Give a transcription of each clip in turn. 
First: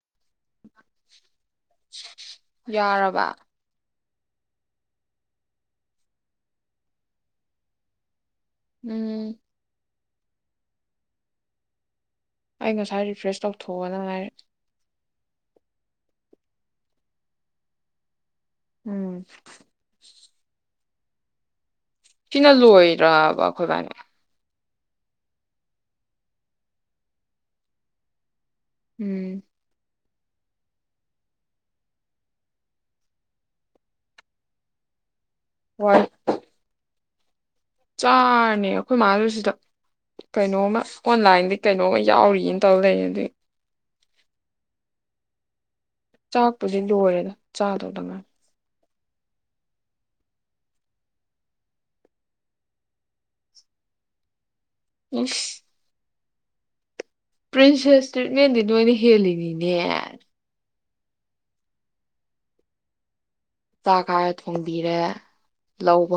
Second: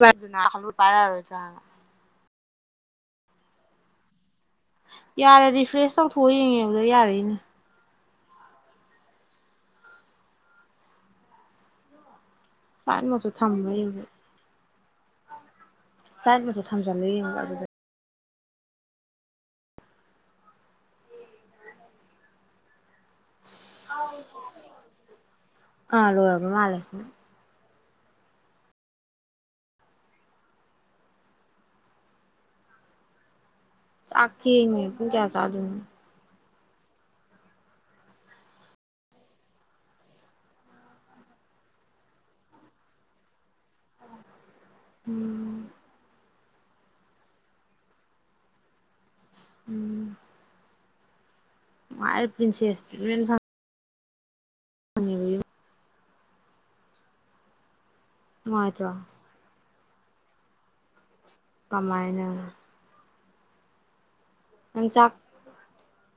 [unintelligible] ꯄꯥꯏꯔꯔꯣꯏꯗꯔꯥ ꯍꯥꯏꯕ ꯌꯥꯔꯕ ꯌꯥꯔꯦ ꯔꯤꯐ꯭ꯔꯦꯁ ꯇꯧꯊꯣꯛꯑ ꯌꯦꯡꯉꯦꯕꯗ ꯌꯥꯔꯛ ꯏꯅꯦ ꯎꯝ ꯑꯩ ꯉꯁꯥꯏ ꯐ꯭ꯂꯥꯏꯠ ꯃꯣꯠꯁꯨ ꯔꯤꯐ꯭ꯔꯦꯁ ꯊꯝꯕ꯭ꯔꯥ ꯌꯦꯡꯕ ꯇꯧꯊꯣꯛꯑꯣꯅ ꯍꯥꯏꯔꯦ ꯐꯂꯥꯏꯠ ꯃꯣꯠ ꯁꯨ ꯊꯝꯖꯜꯂ ꯌꯦꯡꯉꯣꯕ ꯑꯗꯨꯗ ꯎꯝ ꯁꯤꯅꯥ ꯂꯣꯏ ꯔꯕꯈꯣꯏꯕꯥꯅꯤ ꯑꯥ ꯂꯣꯏꯔꯕ ꯃꯥꯜꯂꯦ ꯎꯝ ꯆꯥꯛꯊꯦꯡꯉꯦ ꯄꯨꯡ ꯀꯌꯥ ꯆꯥ ꯗꯨꯨꯅꯣ ꯆꯥꯔꯅꯦ ꯈꯣꯏ ꯃꯥꯗꯨ ꯁꯤꯗ ꯀꯩꯅꯣꯝꯃ ꯑꯣꯟꯂꯥꯏꯟꯗꯤ ꯀꯩꯅꯣꯝꯃ ꯌꯥꯎꯔꯤꯅ ꯇꯧ ꯂꯩ ꯑꯗꯨꯏ ꯎꯝ ꯆꯥꯛꯄꯨꯗꯤ ꯂꯣꯏꯔꯦꯗ ꯆꯥꯗꯧꯗ ꯉꯥꯏ ꯎꯝ [unintelligible] ꯄꯔ꯭ꯤꯟꯁꯦꯁ ꯇꯔ꯭ꯤꯠꯃꯦꯟ ꯐꯪ ꯏꯁ ꯄ꯭ꯔꯤꯟꯁꯦꯁ ꯇꯠꯃꯦꯟꯗ ꯅꯨꯡꯉꯥꯏꯇ꯭ꯔꯣ ꯅꯅꯤꯦꯤꯅꯤ ꯌꯥ ꯀꯃꯥꯏꯅ ꯆ ꯈ ꯅꯟꯆꯥꯛ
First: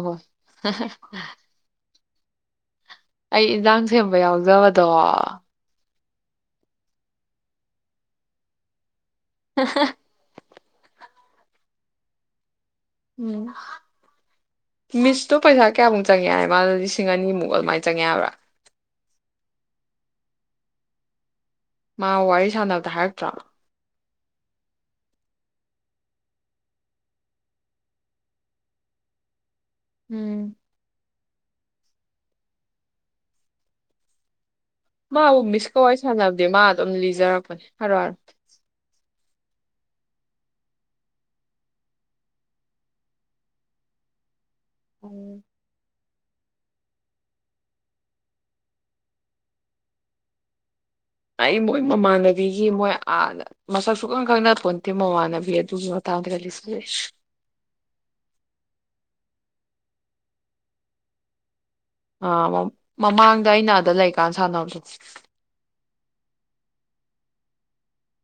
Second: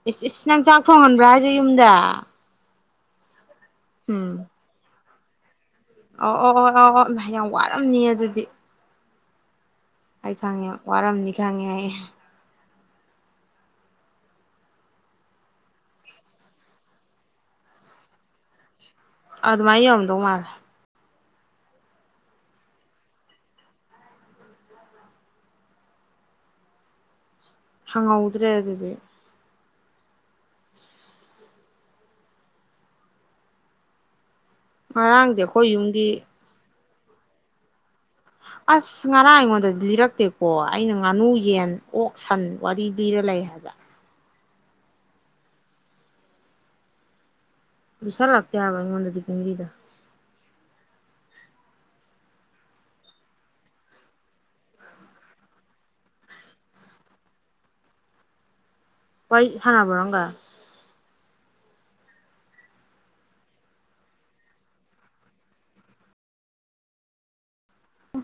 ꯏꯁ ꯅꯟꯆꯥꯛ ꯊꯣꯡꯍꯟꯕ꯭ꯔꯥ ꯍꯥꯏꯁꯦ ꯌꯨꯝꯗ ꯑꯩ ꯏꯗꯥꯡ ꯁꯦꯝꯕ ꯎꯝ ꯌꯥꯎꯖꯕꯗꯣ ꯑ ꯑꯣ ꯑꯣ ꯑꯣ ꯑꯣ ꯅ ꯌꯥꯝ ꯋꯥꯔꯝꯅꯤ ꯑꯗꯨꯗꯤ [unintelligible] ꯑꯩ ꯈꯪꯉꯦ ꯋꯥꯔꯝꯅꯤ ꯈꯪꯉꯦ ꯑꯩ ꯎꯝ ꯃꯤꯁꯇꯣ ꯄꯩꯁꯥ ꯀꯌꯥꯃꯨꯛ ꯆꯪꯉꯦ ꯍꯥꯏꯅ ꯃꯥꯅ ꯂꯤꯁꯤꯡ ꯑꯅꯤꯃꯨꯛ ꯑꯗꯨꯃꯥꯏꯅ ꯆꯪꯉꯦ ꯌꯥꯕ꯭ꯔꯥ ꯑꯗꯨ ꯃꯥ ꯌꯧꯟꯗꯣꯡ ꯃꯥꯒ ꯃꯥ ꯋꯥꯔꯤ ꯁꯥꯟꯅꯕꯗ ꯍꯥꯏꯔꯛꯇ꯭ꯔꯥ ꯍꯪꯧꯗ꯭ꯔꯦ ꯑꯗꯨꯗꯗꯤ ꯎꯝ ꯃꯥ ꯉꯔꯥꯡꯗꯤ ꯑꯩꯈꯣꯏ ꯃꯤꯁꯀꯧꯋꯥꯏ ꯌꯨꯝꯒꯤ ꯁꯅꯗꯤ ꯃꯥ ꯑꯗꯨꯝ ꯂꯤꯖꯔꯛꯄꯅꯦ ꯍꯥꯏꯔꯔ ꯑꯁ ꯉꯔꯥꯡ ꯑꯩꯉꯣꯟꯗꯗꯤ ꯂꯤꯔꯛꯇꯦꯀꯣ ꯑꯩꯅ ꯉꯥꯅꯨ ꯌꯦꯟ ꯑꯣꯛ ꯁꯟ ꯋꯥꯔꯤ ꯂꯤꯔ ꯂꯩ ꯍꯥꯏꯕ ꯎꯝ ꯄꯩꯁꯥ ꯂꯥꯛꯇꯦ ꯍꯥꯏꯕ ꯑꯩꯉꯣꯟꯗꯗꯤ ꯄꯨꯡꯕꯤꯗ ꯑꯩ ꯃꯣꯏ ꯃꯃꯥꯟꯅꯕꯤꯒꯤ ꯃꯣꯏ ꯃꯁꯛ ꯁꯨꯈꯪ ꯈꯪꯅ ꯈꯣꯟꯇꯦ ꯃꯃꯥꯟꯅꯕꯤ ꯑꯗꯨꯒꯤ ꯃꯇꯥꯡꯗ ꯀꯜꯂꯤꯁꯤꯨꯔꯦ ꯄꯏ ꯍꯅ ꯐꯔꯣꯡꯒꯥ ꯑꯥ ꯃꯃꯥꯡꯗ ꯑꯩꯅ ꯑꯗ ꯂꯩꯀꯥꯟ ꯁꯥꯟꯅꯕꯁꯨꯣ ꯎꯝ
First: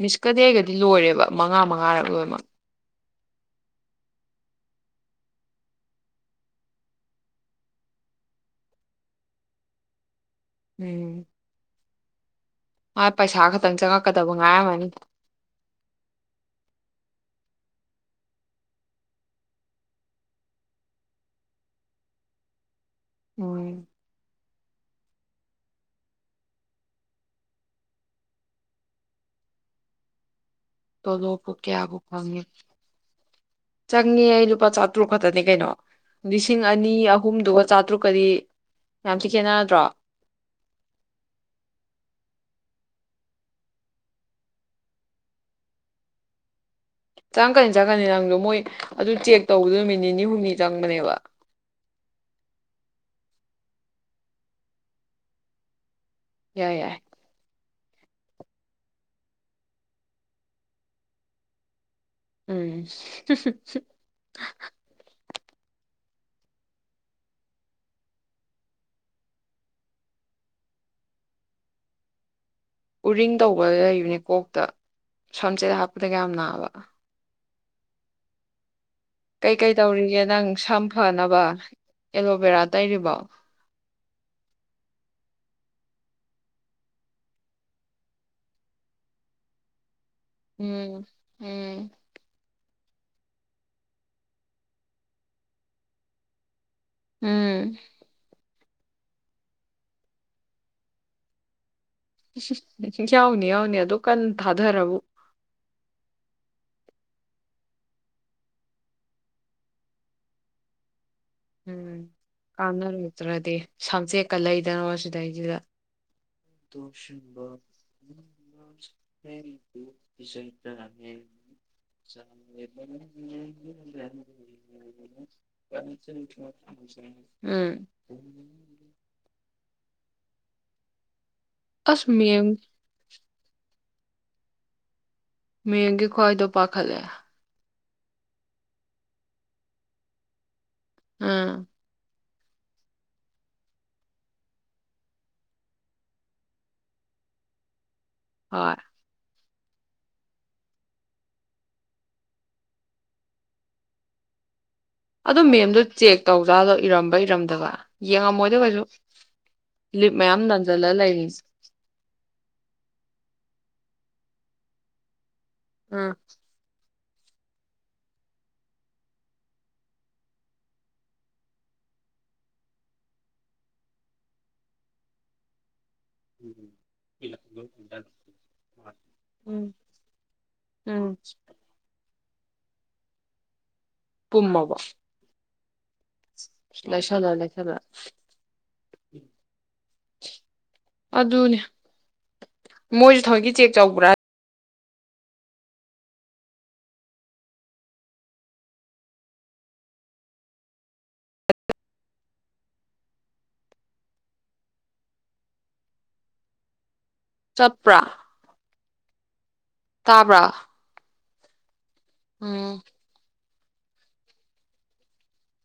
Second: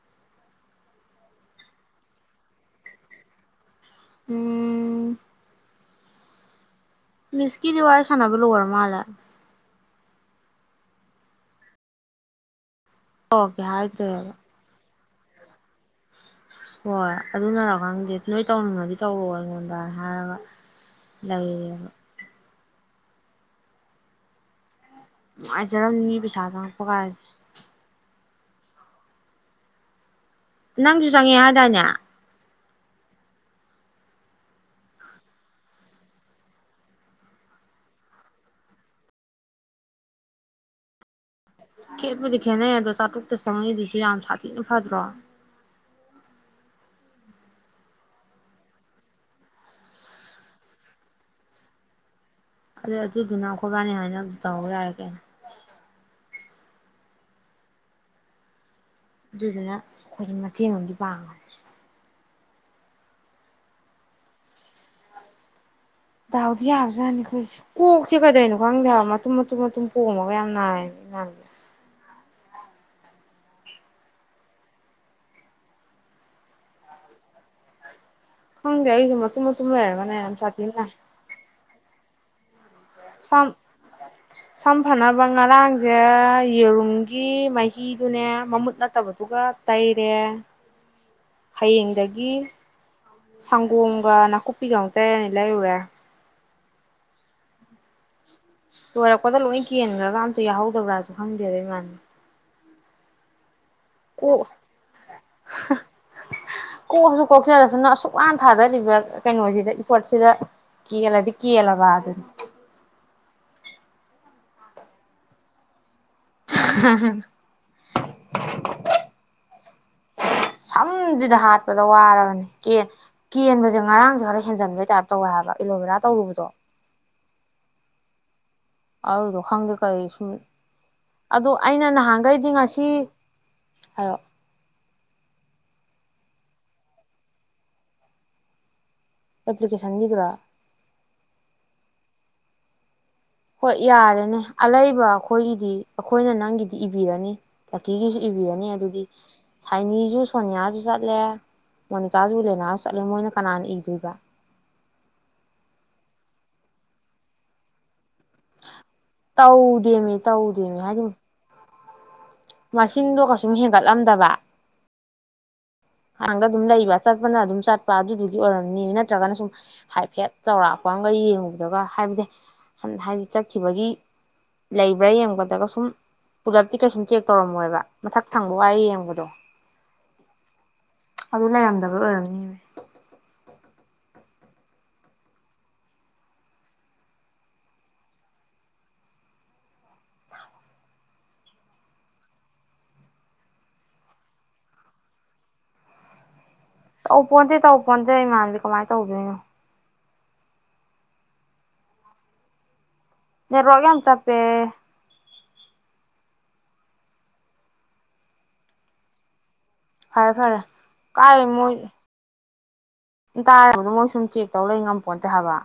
ꯃꯤꯁꯀꯗꯦꯒꯗꯤ ꯂꯣꯏꯔꯦꯕ ꯃꯉꯥ ꯃꯉꯥꯔ ꯂꯣꯏꯅꯃꯛ ꯎꯝ ꯃꯤꯁꯀꯤꯗꯤ ꯋꯥ ꯁꯅꯕꯨ ꯂ ꯋꯥꯔ ꯃꯥꯜꯦ ꯎꯝ ꯃꯥ ꯄꯩꯁꯥ ꯇꯧꯔꯛꯀꯦ ꯈꯛꯇꯪ ꯆꯪꯉꯛꯀꯗꯕ ꯍꯥꯏꯗ꯭ꯔꯦꯕ ꯉꯥꯏꯔꯝꯃꯅꯤ ꯍꯣꯏ ꯑꯗꯨꯅꯔꯣ ꯈꯪꯗꯦ ꯅꯣꯏ ꯇꯧꯅꯤꯡꯝꯃꯗꯤ ꯇꯧꯔꯑꯣ ꯑꯩꯉꯣꯟꯗꯅ ꯍꯥꯏꯔꯒ ꯂꯩꯌꯦꯦꯕ ꯎꯝ ꯉꯖꯔꯝꯅꯤ ꯄꯩꯁꯥ ꯆꯪꯉꯛꯄ ꯀꯁꯤꯦ ꯇ ꯅꯪꯁꯨ ꯆꯪꯉꯦ ꯂꯣꯕꯨ ꯍꯥꯏꯗꯥꯏꯅꯦ ꯀꯌꯥꯕꯨ ꯈꯪꯉꯦ ꯆꯪꯉꯦ ꯑꯩ ꯂꯨꯄꯥ ꯆꯥꯇ꯭ꯔꯨꯛ ꯈꯛꯇꯅꯤ ꯀꯩꯅꯣ ꯂꯤꯁꯤꯡ ꯑꯅꯤ ꯑꯍꯨꯝꯗꯨꯒ ꯆꯥꯇ꯭ꯔꯨꯛꯀꯗꯤ ꯌꯥꯝꯁꯨꯤ ꯈꯦꯅꯔꯗ꯭ꯔꯣ ꯈꯦꯠꯄꯗꯤ ꯈꯦꯠꯅꯩ ꯑꯗꯣ ꯆꯥꯇ꯭ꯔꯨꯛꯇ ꯆꯪꯉꯛꯏꯗꯨꯁꯨ ꯌꯥꯝ ꯁꯥꯊꯤꯅ ꯐꯗ꯭ꯔꯣ ꯆꯪꯀꯅꯤ ꯆꯪꯀꯅꯤ ꯅꯪꯗꯣ ꯃꯣꯏ ꯑꯗꯨ ꯆꯦꯛ ꯇꯧꯕꯗꯨ ꯅꯨꯃꯤꯠ ꯅꯤ ꯅꯤ ꯍꯨꯝꯅꯤ ꯆꯪꯕꯅꯦꯕ ꯑꯗꯨꯗ ꯑꯗꯨꯗꯨꯅ ꯑꯩꯈꯣꯏꯕꯥꯅꯤ ꯍꯥꯏꯅ ꯑꯗꯨꯝ ꯇꯧꯍꯧꯕ ꯌꯥꯔꯒꯦ ꯌꯥꯏ ꯌꯥꯏ ꯑꯗꯨꯗꯨꯅ ꯑꯩꯈꯣꯏꯒꯤ ꯃꯇꯦꯡ ꯑꯃꯗꯤ ꯄꯥꯡꯕꯅꯤ ꯎꯝ ꯁꯤꯠꯇ ꯁ ꯗꯥꯎꯗꯤ ꯌꯥꯕꯖꯥꯠꯅꯤ ꯑꯩꯈꯣꯏꯁꯦ ꯀꯣꯛꯁꯦ ꯀꯩꯗꯣꯏꯅꯣ ꯈꯪꯗꯦ ꯍꯥꯏꯕ ꯃꯇꯨꯝ ꯃꯇꯨꯝ ꯃꯇꯨꯝ ꯄꯣꯝꯃꯒ ꯌꯥꯝ ꯅꯥꯏꯔꯦꯅꯦ ꯏꯥꯟꯁ ꯎꯔꯤꯡ ꯇꯧꯕ ꯂꯩꯕꯅꯦ ꯀꯣꯛꯇ ꯁꯝꯁꯦꯠ ꯍꯥꯞꯄꯗ ꯀ ꯌꯥꯝ ꯅꯥꯕ ꯎ ꯀꯩ ꯀꯩ ꯇꯧꯔꯤꯒꯦ ꯅꯪ ꯁꯝ ꯐꯅꯕ ꯑꯦꯂꯣꯕꯦꯔꯥ ꯇꯩꯔꯤꯕꯣ ꯁꯝ ꯁꯝ ꯐꯅꯕ- ꯕ ꯉꯔꯥꯡꯖꯦ ꯌꯦꯔꯨꯝꯒꯤ ꯃꯍꯤꯗꯨꯅꯦ ꯃꯃꯨꯠ ꯅꯠꯇꯕꯗꯨꯒ ꯇꯩ- ꯔꯦ ꯎꯝ ꯎꯝ ꯍꯌꯦꯡꯗꯒꯤ ꯁꯪꯒꯣꯝꯒ ꯅꯥꯀꯨꯞꯄꯤꯒ ꯑꯃꯨꯛ ꯇꯩꯔꯅꯤ ꯂꯩꯔꯨꯔꯦ ꯎꯝ ꯂꯣꯏꯔꯛꯄꯗ ꯂꯣꯏ ꯀꯦꯟꯈ꯭ꯔꯒ ꯑꯝꯇ ꯌꯥꯍꯧꯗꯕ꯭ꯔꯥꯖꯨ ꯈꯪꯗꯦꯗ ꯏꯃꯥꯟꯅꯕꯤ ꯎ ꯍꯨꯡ ꯌꯥꯎꯅꯤ ꯌꯥꯎꯅꯤ ꯑꯗꯨꯛ ꯀꯟ ꯀꯣꯛ ꯊꯥꯗꯔꯕꯨ ꯀꯣꯛꯑꯁꯨ ꯀꯣꯛꯆꯔꯁꯅꯨ ꯑꯁꯨꯛ ꯋꯥꯅ ꯊꯥꯗꯔꯤꯕ ꯀꯩꯅꯣꯖꯤꯗ ꯏꯐꯣꯔꯠꯁꯤꯗ ꯀꯦꯂꯗꯤ ꯎꯝ ꯀꯥꯟꯅꯔꯣꯏꯗ꯭ꯔꯗꯤ ꯁꯕꯖꯦꯛ ꯀ ꯂꯩꯗꯅ ꯃꯁꯤꯗꯩꯖꯤꯗ ꯂꯧꯁꯤꯟꯕ ꯁꯝꯁꯤꯗ ꯍꯥꯠꯄꯗ ꯋꯥꯔꯕꯅꯤ ꯀꯦꯟ ꯀꯦꯟꯕꯁꯦ ꯉꯔꯥꯡꯁꯦ ꯈꯔ ꯍꯦꯟꯖꯟꯕꯩ ꯇꯥꯏꯞ ꯇꯧꯋꯦ ꯍꯥꯏꯕ ꯑꯦꯂꯣꯕꯦꯔꯥ ꯉꯝꯗꯕ ꯇꯧꯔꯨꯕꯗꯣ ꯂꯧꯁꯤꯟꯕ ꯉꯝꯗꯕ ꯎꯝ ꯑꯗꯨꯗꯣ ꯈꯪꯗꯦ ꯀꯔꯤꯁꯨ ꯑꯗꯣ ꯑꯩꯅ ꯑꯁ ꯃꯦꯝ ꯅꯍꯥꯟꯒꯩꯗꯤ ꯉꯁꯤ ꯍꯥꯏꯔꯛꯑꯣ ꯃꯦꯡꯒꯤ ꯈꯨꯍꯥꯏꯗꯣ ꯄꯥꯈꯠꯂꯦ ꯑꯦꯄ꯭ꯂꯤꯀꯦꯁꯟꯒꯤꯗꯨꯔꯥ ꯎꯝ ꯍꯣꯏ ꯌꯥꯔꯦꯅꯦ ꯑꯂꯩꯕ ꯑꯩꯈꯣꯏꯒꯤꯗꯤ ꯑꯩꯈꯣꯏꯅ ꯅꯪꯒꯤꯗꯤ ꯏꯕꯤꯔꯅꯤ- ꯇꯤꯒꯤꯁꯨ ꯏꯕꯤꯔꯅꯤ ꯍꯣꯏ ꯑꯗꯨꯗꯤ ꯁꯥꯏꯅꯤꯖꯨ ꯁꯣꯅꯤꯌꯥꯖꯨ ꯆꯠꯂꯦ ꯃꯣꯅꯤꯀꯥꯖꯨ ꯂꯦꯅꯥꯖꯨ ꯆꯠꯂꯦ ꯃꯣꯏꯅ ꯀꯅꯥꯅ ꯏꯗꯣꯏꯕ ꯑꯗꯨ ꯃꯦꯝꯗꯣ ꯆꯦꯛ ꯇꯧꯖꯥꯠꯂꯣ ꯏꯔꯝꯕ ꯏꯔꯝꯗꯕ ꯌꯦꯡꯉꯝꯃꯣꯏꯗ ꯀꯩꯁꯨ ꯂꯤꯞ ꯇꯧꯗꯦꯃꯤ ꯃꯌꯥꯝ ꯇꯧꯗꯦꯃꯤ ꯅꯟꯖꯜꯂ ꯍꯥꯏꯗꯤ ꯂꯩꯔꯤꯁꯦ ꯇꯥꯕ ꯉꯝꯗꯕ ꯃꯁꯤꯡꯗꯣ ꯀꯩꯁꯨꯝ ꯍꯦꯟꯒꯠꯂꯝꯗꯕ ꯎꯝ ꯍꯥꯡꯗ ꯑꯗꯨꯝ ꯂꯩꯕ ꯆꯠꯄꯅ ꯑꯗꯨꯝ ꯆꯠꯄ ꯑꯗꯨꯗꯨꯒꯤ ꯑꯣꯏꯔꯝꯅꯤꯃꯤ ꯅꯠꯇ꯭ꯔꯒꯅ ꯁꯨꯝ ꯍꯥꯏꯐꯦꯠ ꯆꯥꯎꯔꯥꯛꯄ ꯑꯃꯒ ꯌꯦꯡꯉꯨꯕꯗꯒ ꯍꯥꯏꯕꯗꯤ ꯍꯟ ꯍꯥꯏꯗꯤ ꯆꯠꯈꯤꯕꯒꯤ ꯂꯩꯕ꯭ꯔꯥ ꯌꯦꯡꯕꯗꯒ ꯁꯨꯝ ꯄꯨꯂꯞꯇꯤ ꯀꯩꯁꯨꯝ ꯆꯦꯛ ꯇꯧꯔꯝꯃꯣꯏꯕ ꯃꯊꯛ ꯊꯪꯕ ꯋꯥꯏ ꯌꯦꯡꯕꯗꯣ ꯎꯝ ꯎꯝ ꯑꯗꯨ ꯂꯩꯔꯝꯗꯕꯩ ꯑꯣꯏꯔꯝꯅꯤ- ꯅꯤꯃꯦ ꯄꯨꯝꯃꯕꯣ ꯂꯩꯁꯜꯂ ꯂꯩꯁꯜꯂ ꯑꯗꯨꯅꯦ ꯃꯣꯏꯁꯨ ꯊꯑꯣꯏꯀꯤ ꯆꯦꯛ ꯆꯧꯕ꯭ꯔꯥ ꯇꯧ ꯄꯣꯟꯇꯦ ꯇꯧ ꯄꯣꯟꯇꯦ ꯏꯃꯥꯟꯅꯕꯤ ꯀꯃꯥꯏꯅ ꯇꯧꯗꯣꯏꯅꯣ ꯅꯔꯣꯒ ꯇꯄꯦ ꯆꯄ꯭ꯔꯥ ꯐꯔꯦ ꯐꯔꯦ ꯀꯥꯏ ꯃꯣꯏ ꯎꯝ ꯇꯥꯔꯕꯗ ꯃꯣꯏ ꯁꯨꯝ ꯆꯦꯛ ꯇꯧ ꯂꯩ ꯉꯝꯄꯣꯠꯇꯦ ꯍꯥꯏꯕ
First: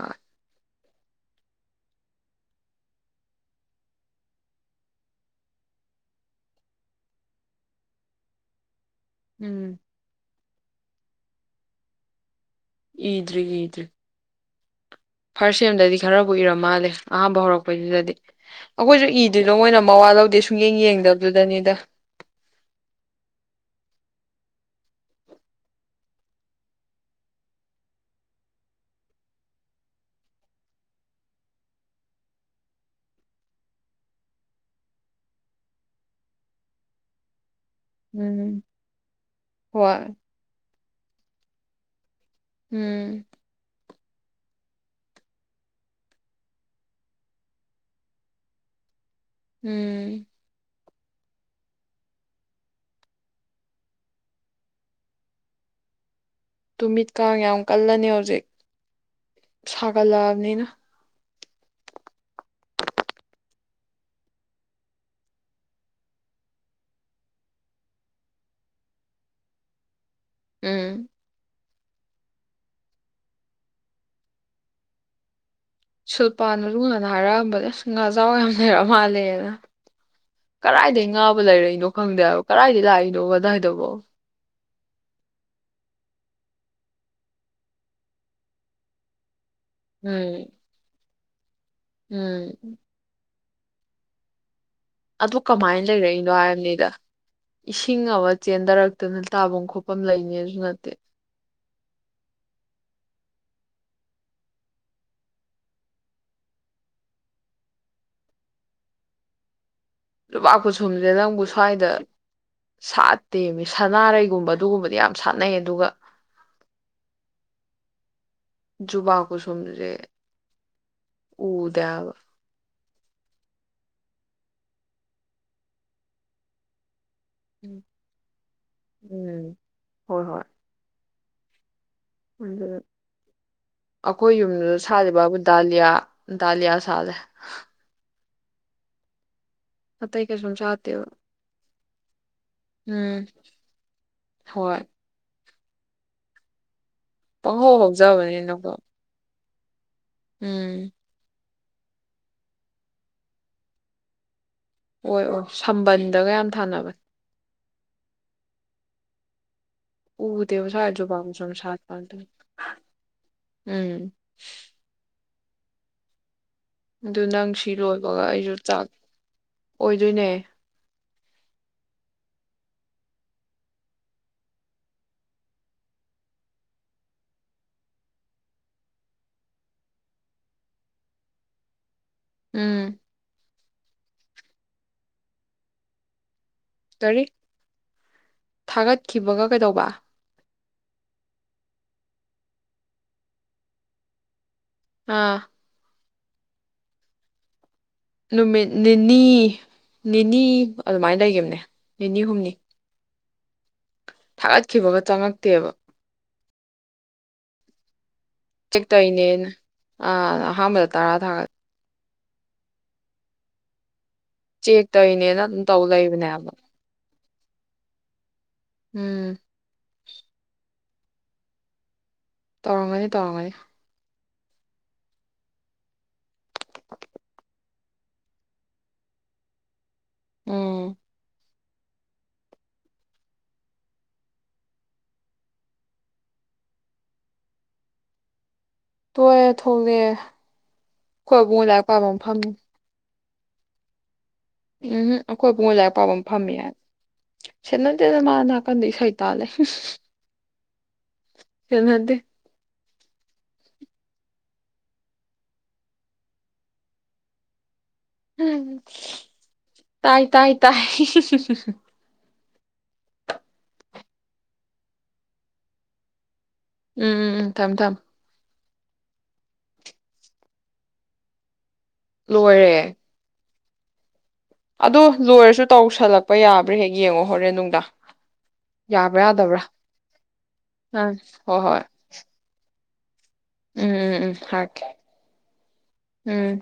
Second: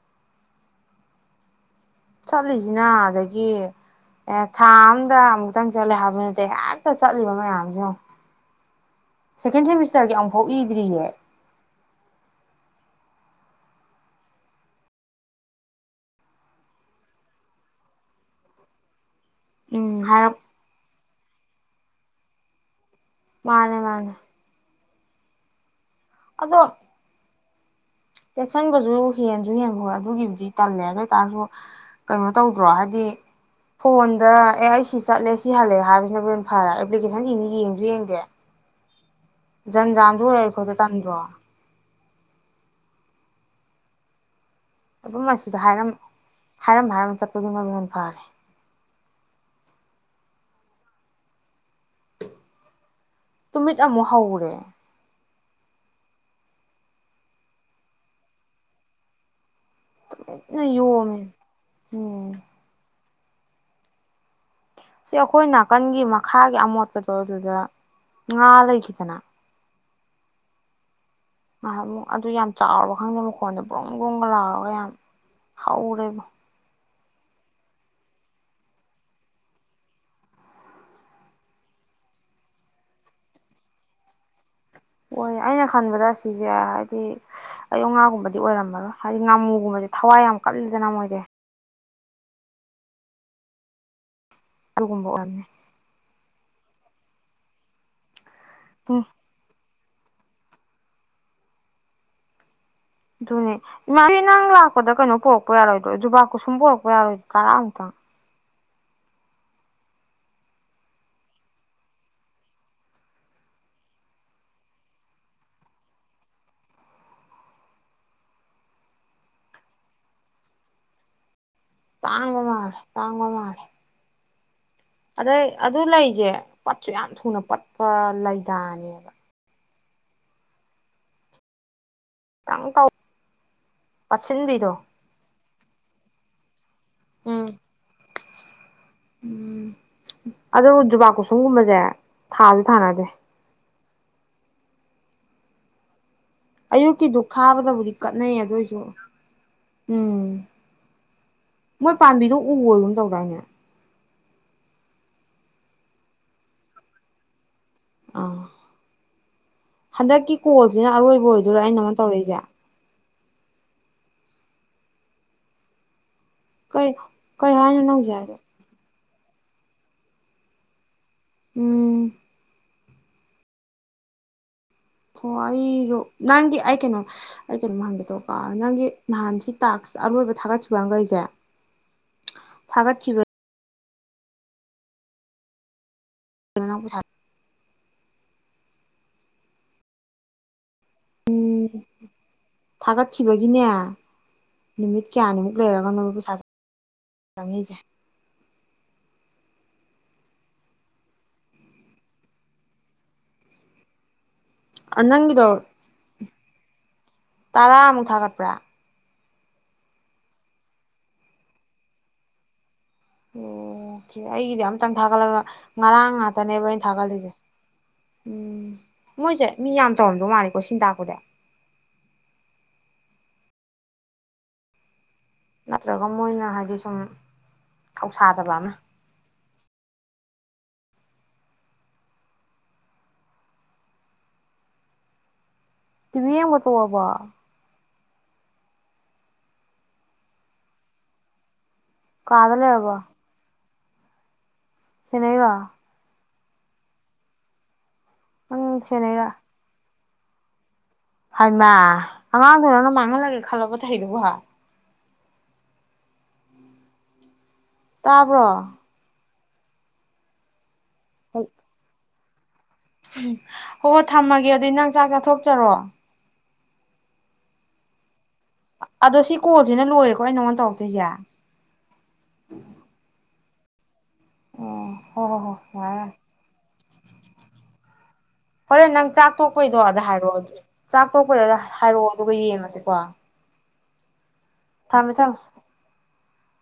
ꯑꯥ ꯆꯠꯂꯤꯁꯤꯅ ꯑꯗꯒꯤ ꯑꯦ ꯊꯥ ꯑꯝꯗ ꯑꯃꯨꯛꯇꯪ ꯆꯠꯂꯦ ꯍꯥꯏꯕ ꯅꯠꯇꯦ ꯍꯦꯛꯇ ꯆꯠꯂꯤꯕ ꯃꯌꯥꯝꯁꯤꯅ ꯁꯀꯦꯟ ꯎꯝ ꯁ ꯃꯤꯁꯔ ꯊꯣꯛꯏꯗ꯭ꯔꯤꯉ ꯏꯗ꯭ꯔꯤ ꯏꯗ꯭ꯔꯤ ꯐꯥꯔꯁ ꯁꯦꯝꯗꯗꯤ ꯈꯔꯕꯨ ꯏꯔꯝ ꯃꯥꯜꯂꯦ ꯑꯍꯥꯟꯕ ꯍꯧꯔꯛꯄꯩꯁꯤꯗꯗꯤ ꯑꯩꯈꯣꯏꯁꯨ ꯏ ꯑꯗꯨꯗꯤꯗꯣ ꯃꯣꯏꯅ ꯃꯋꯥ ꯍꯥꯏꯔꯛ ꯂꯧꯗꯦ ꯁꯨꯡ ꯌꯦꯡ ꯌꯦꯡꯗ ꯑꯗꯨ ꯑꯗꯨꯗꯅꯤꯗ ꯃꯥꯅꯦ ꯃꯥꯅꯦ ꯑꯗꯣ ꯆꯦꯛꯁꯤꯟꯕꯁꯨ ꯍꯦꯟꯁꯨ ꯍꯦꯟ ꯍ ꯑꯗꯨꯒꯤꯕꯨꯗꯤ ꯇꯜꯂꯦ ꯑꯗꯨ ꯑꯣꯏꯇꯥꯥꯔꯁꯨ ꯀꯩꯅꯣ ꯇꯧꯗ꯭ꯔꯣ ꯍꯥꯏꯕꯗꯤ ꯐꯣꯟꯗ ꯑꯦ ꯑꯩ ꯁꯤ ꯆꯠꯂꯦ ꯁꯤ ꯍꯜꯂꯦ ꯍꯥꯏꯕꯁꯤꯅ ꯍꯅ ꯐꯔꯦ ꯑꯦꯄ꯭ꯂꯤꯀꯦꯁꯟꯗꯤꯅꯤ ꯌꯦꯡ ꯌꯦꯡꯗꯦ ꯎꯝ ꯍꯣꯏ ꯖꯟꯖꯥꯟꯗꯨꯔꯛꯦ ꯈꯣ ꯇꯟ꯭ꯔꯣ ꯎꯝ ꯃꯐꯝ ꯑꯁꯤꯗ ꯍꯥꯏꯔ ꯍꯥꯏꯔꯝ ꯍꯥꯏꯔꯝ ꯆꯠꯄꯗꯨ ꯃꯗꯨ ꯐꯔꯦ ꯎꯝ ꯇꯨꯃꯤꯠ ꯑ ꯃꯍꯍꯥꯎꯦ ꯇꯨꯃꯤꯠꯀ ꯌꯥꯝ ꯀꯜꯂꯅꯤ ꯍꯧꯖꯤꯛ ꯌ ꯁꯥꯒꯠꯂꯛꯑꯕꯅꯤꯅ ꯎꯝ ꯁꯤ ꯑꯩꯈꯣꯏ ꯅꯥꯀꯟꯒꯤ ꯃꯈꯥꯒꯤ ꯑꯃꯣꯠꯄꯗꯣ ꯑꯗꯨꯗ ꯉꯥ ꯂꯩꯈꯤꯗꯅ ꯎꯝ ꯑꯃꯨꯛ ꯑꯗꯨ ꯌꯥꯝ ꯆꯥꯎꯔꯕ ꯈꯪꯗꯦ ꯃꯈꯣꯟꯗ ꯕ꯭ꯔꯨꯝ ꯒ꯭ꯔꯨꯝꯒ ꯂꯥꯎꯔꯒ ꯌꯥꯝ ꯍꯧꯔꯦꯕ ꯁꯨꯜꯄꯥꯟꯔꯨꯅ ꯑꯗꯨꯅ ꯍꯥꯏꯔꯛꯑꯝꯕꯅꯦ ꯑꯁ ꯉꯥ ꯆꯥꯎꯕ ꯌꯥꯝ ꯂꯩꯔ ꯃꯥꯜꯂꯦꯅ ꯀꯗꯥꯥꯏꯗꯒꯤꯩ ꯉꯥꯕꯨ ꯂꯩꯔꯛꯏꯅꯣ ꯈꯪꯗꯦꯕ ꯀꯗꯥꯏꯗꯒꯤꯩ ꯂꯥꯛꯏꯅꯣ ꯀꯗꯥꯏꯗꯐꯣ ꯍꯣꯏ ꯑꯩꯅ ꯈꯟꯕꯗ ꯁꯤꯁꯦ ꯍꯥꯏꯗꯤ ꯑꯌꯨ ꯉꯥꯒꯨꯝꯕꯗꯤ ꯑꯣꯏꯔꯝꯃꯔꯣꯏ ꯍꯥꯏꯗꯤ ꯉꯥꯃꯨ ꯑꯗꯨꯒꯒꯨꯝꯕꯁꯦ ꯊꯋꯥꯏ ꯌꯥꯝ ꯎꯝ ꯀꯂꯗꯅ ꯃꯣꯏꯗꯤꯦ ꯎꯝ ꯑꯗꯨꯒꯨꯝꯕ ꯑꯗꯕꯨ ꯑꯣꯏꯔꯝꯅꯤ ꯀꯃꯥꯏ ꯂꯩ ꯂꯔꯅꯤꯗ ꯏꯁꯤꯡ ꯑꯋꯥ ꯎꯝ ꯆꯦꯟꯗꯔꯛꯇꯅ ꯇꯥꯐꯝ ꯈꯣꯠꯄ ꯃꯐꯝ ꯂꯩꯅꯤꯁꯨ ꯅꯠꯇꯦ ꯑꯗꯨꯅꯦ ꯏꯃꯥ ꯅꯪ ꯂꯥꯛꯄꯗ ꯀꯩꯅꯣ ꯄꯣꯔꯛꯄ ꯌꯥꯔꯣꯏꯗ꯭ꯔꯣ ꯖꯨꯕꯥꯀꯨꯁꯨꯝ ꯄꯣꯔꯛꯄ ꯌꯥꯔꯣꯏꯗ꯭ꯔꯣ ꯇꯔꯥꯃꯨꯛꯇꯪ ꯖꯨꯕꯥꯥꯛ ꯈꯨꯨꯁꯨꯝꯁꯦ ꯅꯪꯕꯨ ꯁ꯭ꯋꯥꯏꯗ ꯁꯥꯠꯇꯦ ꯁꯅꯥꯔꯩꯒꯨꯝꯕ ꯑꯗꯨꯒꯨꯝꯕꯗꯤ ꯌꯥꯝ ꯁꯥꯠꯅꯩ ꯑꯗꯨꯒ ꯖꯨꯕꯥꯥꯛ ꯈꯨꯁꯨꯝꯁꯦ ꯇꯥꯡꯉ ꯃꯥꯔ ꯇꯥꯡꯕ ꯃꯥꯜꯂꯦ ꯑꯗꯩ ꯑꯗꯨ ꯂꯩꯁꯦ ꯄꯠꯁꯨ ꯌꯥꯝ ꯊꯨꯅ ꯄꯠꯄ ꯂꯥꯏꯗꯥꯅꯦꯕ ꯎꯝ ꯍꯣꯏ ꯍꯣꯏ ꯈꯤꯇꯪ ꯑꯗꯨ ꯇꯧ ꯑꯩꯈꯣꯏ ꯄꯠꯁꯤꯟꯕꯤꯗꯣ ꯌꯨꯝꯗꯨꯗ ꯁꯥꯔꯤꯕꯕꯨꯗꯤ ꯗꯗꯥꯂꯤꯌꯥ ꯗꯗꯥꯂꯤꯌꯥ ꯁꯗꯦ ꯎꯝ ꯎꯝ ꯑꯇꯩ ꯀꯩꯁꯨꯝ ꯑꯗꯨꯣ ꯁꯥꯠꯇꯦꯕ ꯖꯨꯕꯥ ꯀꯨꯁꯨꯝꯒꯨꯝꯕꯁꯦ ꯊꯥꯗꯤ ꯊꯥꯅꯗꯦ ꯎꯝ ꯍꯣꯏ ꯑꯌꯨꯛꯀꯤꯗꯨ ꯄꯪꯍꯧ ꯈꯥꯕꯗꯕꯨꯗꯤ ꯀꯠꯅꯩꯌꯦ ꯍꯧꯖꯕꯅꯤꯅꯀꯣ ꯑꯗꯨꯏꯁꯨ ꯎꯝ ꯃꯣꯏ ꯄꯥꯝꯕꯤꯗꯣ ꯎꯒꯅ ꯇꯧꯔꯛꯅꯦ ꯍ ꯑꯣ ꯁꯝꯕꯟꯗꯒꯌꯥꯝ ꯊꯥꯅꯕꯅꯤ ꯑ ꯍꯟꯗꯛꯀꯤ ꯎꯗꯦꯕ ꯁ꯭ꯋꯥꯏ ꯀꯣꯜꯁꯤꯅ ꯖꯨꯕꯥ ꯑꯔꯣꯏꯕ ꯀꯨꯁꯨꯝ ꯑꯣꯏꯗꯣꯏꯔꯥ ꯑꯩꯅ ꯁꯥꯠꯄ ꯑꯃꯃ ꯑꯗꯨ ꯇꯧꯔꯛꯏꯁꯦ ꯎꯝ ꯀꯩ ꯑꯗꯨ ꯅꯪ ꯀꯩ ꯁꯤ ꯍꯥꯏꯅꯣ ꯍꯧꯖꯤꯛ ꯂꯣꯏꯕꯒ ꯍꯥꯏꯗꯣ ꯑꯩꯁꯨ ꯆꯥꯛ ꯑꯣꯏꯗꯣꯏꯅꯦ ꯎꯝ ꯍ ꯑꯩꯁꯨ ꯅꯪꯒꯤ ꯑꯩ ꯀꯩꯅꯣ ꯑꯩ ꯀꯩꯅꯣꯝ ꯍꯪꯒꯦ ꯇꯧꯀꯣ ꯅꯪꯒꯤ ꯅꯍꯥꯟ ꯁꯤ ꯇꯥꯛꯁ ꯑꯔꯣꯏꯕ ꯊꯥꯒꯠꯈꯤꯕꯈꯩꯁꯦ ꯊꯥꯒꯠ ꯎꯝ ꯊꯈꯤꯕ ꯈꯅꯕꯨ ꯁꯥ ꯀꯔꯤ ꯊꯥꯒꯠꯈꯤꯕꯒ ꯀꯩꯗꯧꯕ ꯎꯝ ꯊꯥꯒꯠꯈꯤꯕꯒꯤꯅꯦ ꯅꯨꯃꯤꯠ ꯑꯥ ꯀꯌꯥꯅꯤꯃꯨꯛ ꯂꯩꯔꯒꯅ ꯖꯦ ꯅꯨꯃꯤꯠ ꯅꯤꯅꯤ ꯅꯤꯅꯤ ꯑꯗꯨꯃꯥꯏꯅ ꯂꯩꯈꯤꯕꯈꯤꯕꯅꯦ ꯅꯤꯅꯤ ꯍꯨꯝꯅꯤ ꯊꯥꯒꯠꯈꯤꯕꯒ ꯆꯪꯉꯛꯇꯦꯕ ꯇꯔꯥ ꯃꯨ ꯊ ꯀꯠ ꯆ ꯇ ꯏꯅꯦ ꯑ ꯑꯍꯥꯟꯕꯗ ꯇꯔꯥ ꯊꯥꯒꯠ ꯑꯣ ꯑꯩꯒꯤꯗꯤ ꯆꯦꯛ ꯑꯇꯪ ꯇꯧꯔꯤꯅꯦꯅ ꯊꯥꯒꯠꯂꯒ ꯑꯗꯨꯝ ꯇꯧ ꯉꯔꯥꯡ ꯂꯩꯕꯅꯦꯕ ꯉꯥꯛꯇꯅꯦꯕ ꯑꯩꯅ ꯊꯥꯒꯠꯂꯤꯁꯦ ꯎꯝ ꯎꯝ ꯃꯣꯏꯁꯦ ꯃꯤ ꯌꯥꯝ ꯇꯧꯔꯝꯗꯧ ꯃꯥꯜꯜꯂꯤꯦꯀꯣ ꯁꯤꯟꯗꯥꯛ ꯀꯔ ꯇꯧꯔꯝꯒꯅꯤ ꯇꯧꯔꯝꯒꯅꯤ ꯅꯠꯇ꯭ꯔꯒ ꯃꯣꯏꯅ ꯍꯥꯏꯗꯤ ꯁꯨꯝ ꯊꯧꯁꯥꯗꯕ ꯑꯃ ꯎꯝ ꯇꯕꯤ ꯌꯦꯕꯥ ꯇꯣꯛ ꯑꯕꯣ ꯔꯣꯛ ꯑꯥ ꯊꯣꯛꯒꯦ ꯀꯕꯨꯕꯨ ꯂ ꯀꯗ ꯂꯩꯔꯥꯕꯣ ꯎꯝ ꯑꯩꯈꯣꯏ ꯁꯦꯟꯅꯩꯔꯣ ꯄꯨꯉꯣꯏ ꯂꯥꯏꯛ ꯄꯥꯝ ꯐꯃꯌꯥ ꯁꯦꯟ ꯗ ꯃꯥꯅꯥ ꯅꯪ ꯀꯅꯤ ꯁꯩꯇꯥ ꯂꯩ ꯍꯃ ꯁꯦꯟꯅꯗꯦ ꯑꯥꯡꯗꯤ ꯅꯪ ꯊꯉ ꯂꯒꯦ ꯈꯜꯔꯕ ꯇ ꯍꯗꯕ ꯍꯥ ꯇꯥꯕ꯭ꯔꯣ ꯎꯝ ꯇꯥꯏ ꯇꯥꯏ ꯇꯥꯏ ꯎꯃꯝ ꯎꯝ ꯍꯣ ꯊꯝꯃꯒꯦ ꯑꯗꯨꯏ ꯅꯪ ꯆꯥꯛ ꯆꯥꯊꯣꯛꯆꯔꯣ ꯎꯝ ꯎꯝ ꯎꯝ ꯊꯝ ꯊꯝ ꯑꯗꯣ ꯁꯤ ꯀꯣꯜꯁꯤꯅ ꯂꯣꯏꯔꯦꯀꯣ ꯑꯩ ꯅꯉꯣꯟꯗ ꯇꯧꯔꯛꯇꯣꯏꯁꯦ ꯑꯗꯨ ꯍꯣꯏ ꯍꯣꯏ ꯍꯣꯏ ꯂꯣꯏꯔꯁꯨ ꯌꯥꯔꯦ ꯌꯥꯔꯦ ꯇꯧꯁꯜꯂꯛꯄ ꯌꯥꯕ ꯔꯥ ꯍꯦꯛ ꯌꯦꯡꯉꯣ ꯍꯣꯔꯦ ꯅꯨꯡꯗ ꯍꯣꯔꯦꯟ ꯅꯪ ꯆꯥꯛ ꯇꯣꯛꯄꯩꯗꯣ ꯑꯗ ꯍꯥꯏꯔꯛꯑꯣ ꯆꯥꯛ ꯑꯪ ꯇꯣꯛꯄꯩꯗꯣ ꯍꯣꯏ ꯍꯣꯏ ꯍꯥꯏꯔꯛꯑꯣ ꯑꯗꯨꯒ ꯌꯦꯡꯉꯁꯤꯦ ꯋꯥ ꯎꯝ ꯎꯝ ꯎꯝ ꯍꯥꯏꯀꯦ ꯎꯝ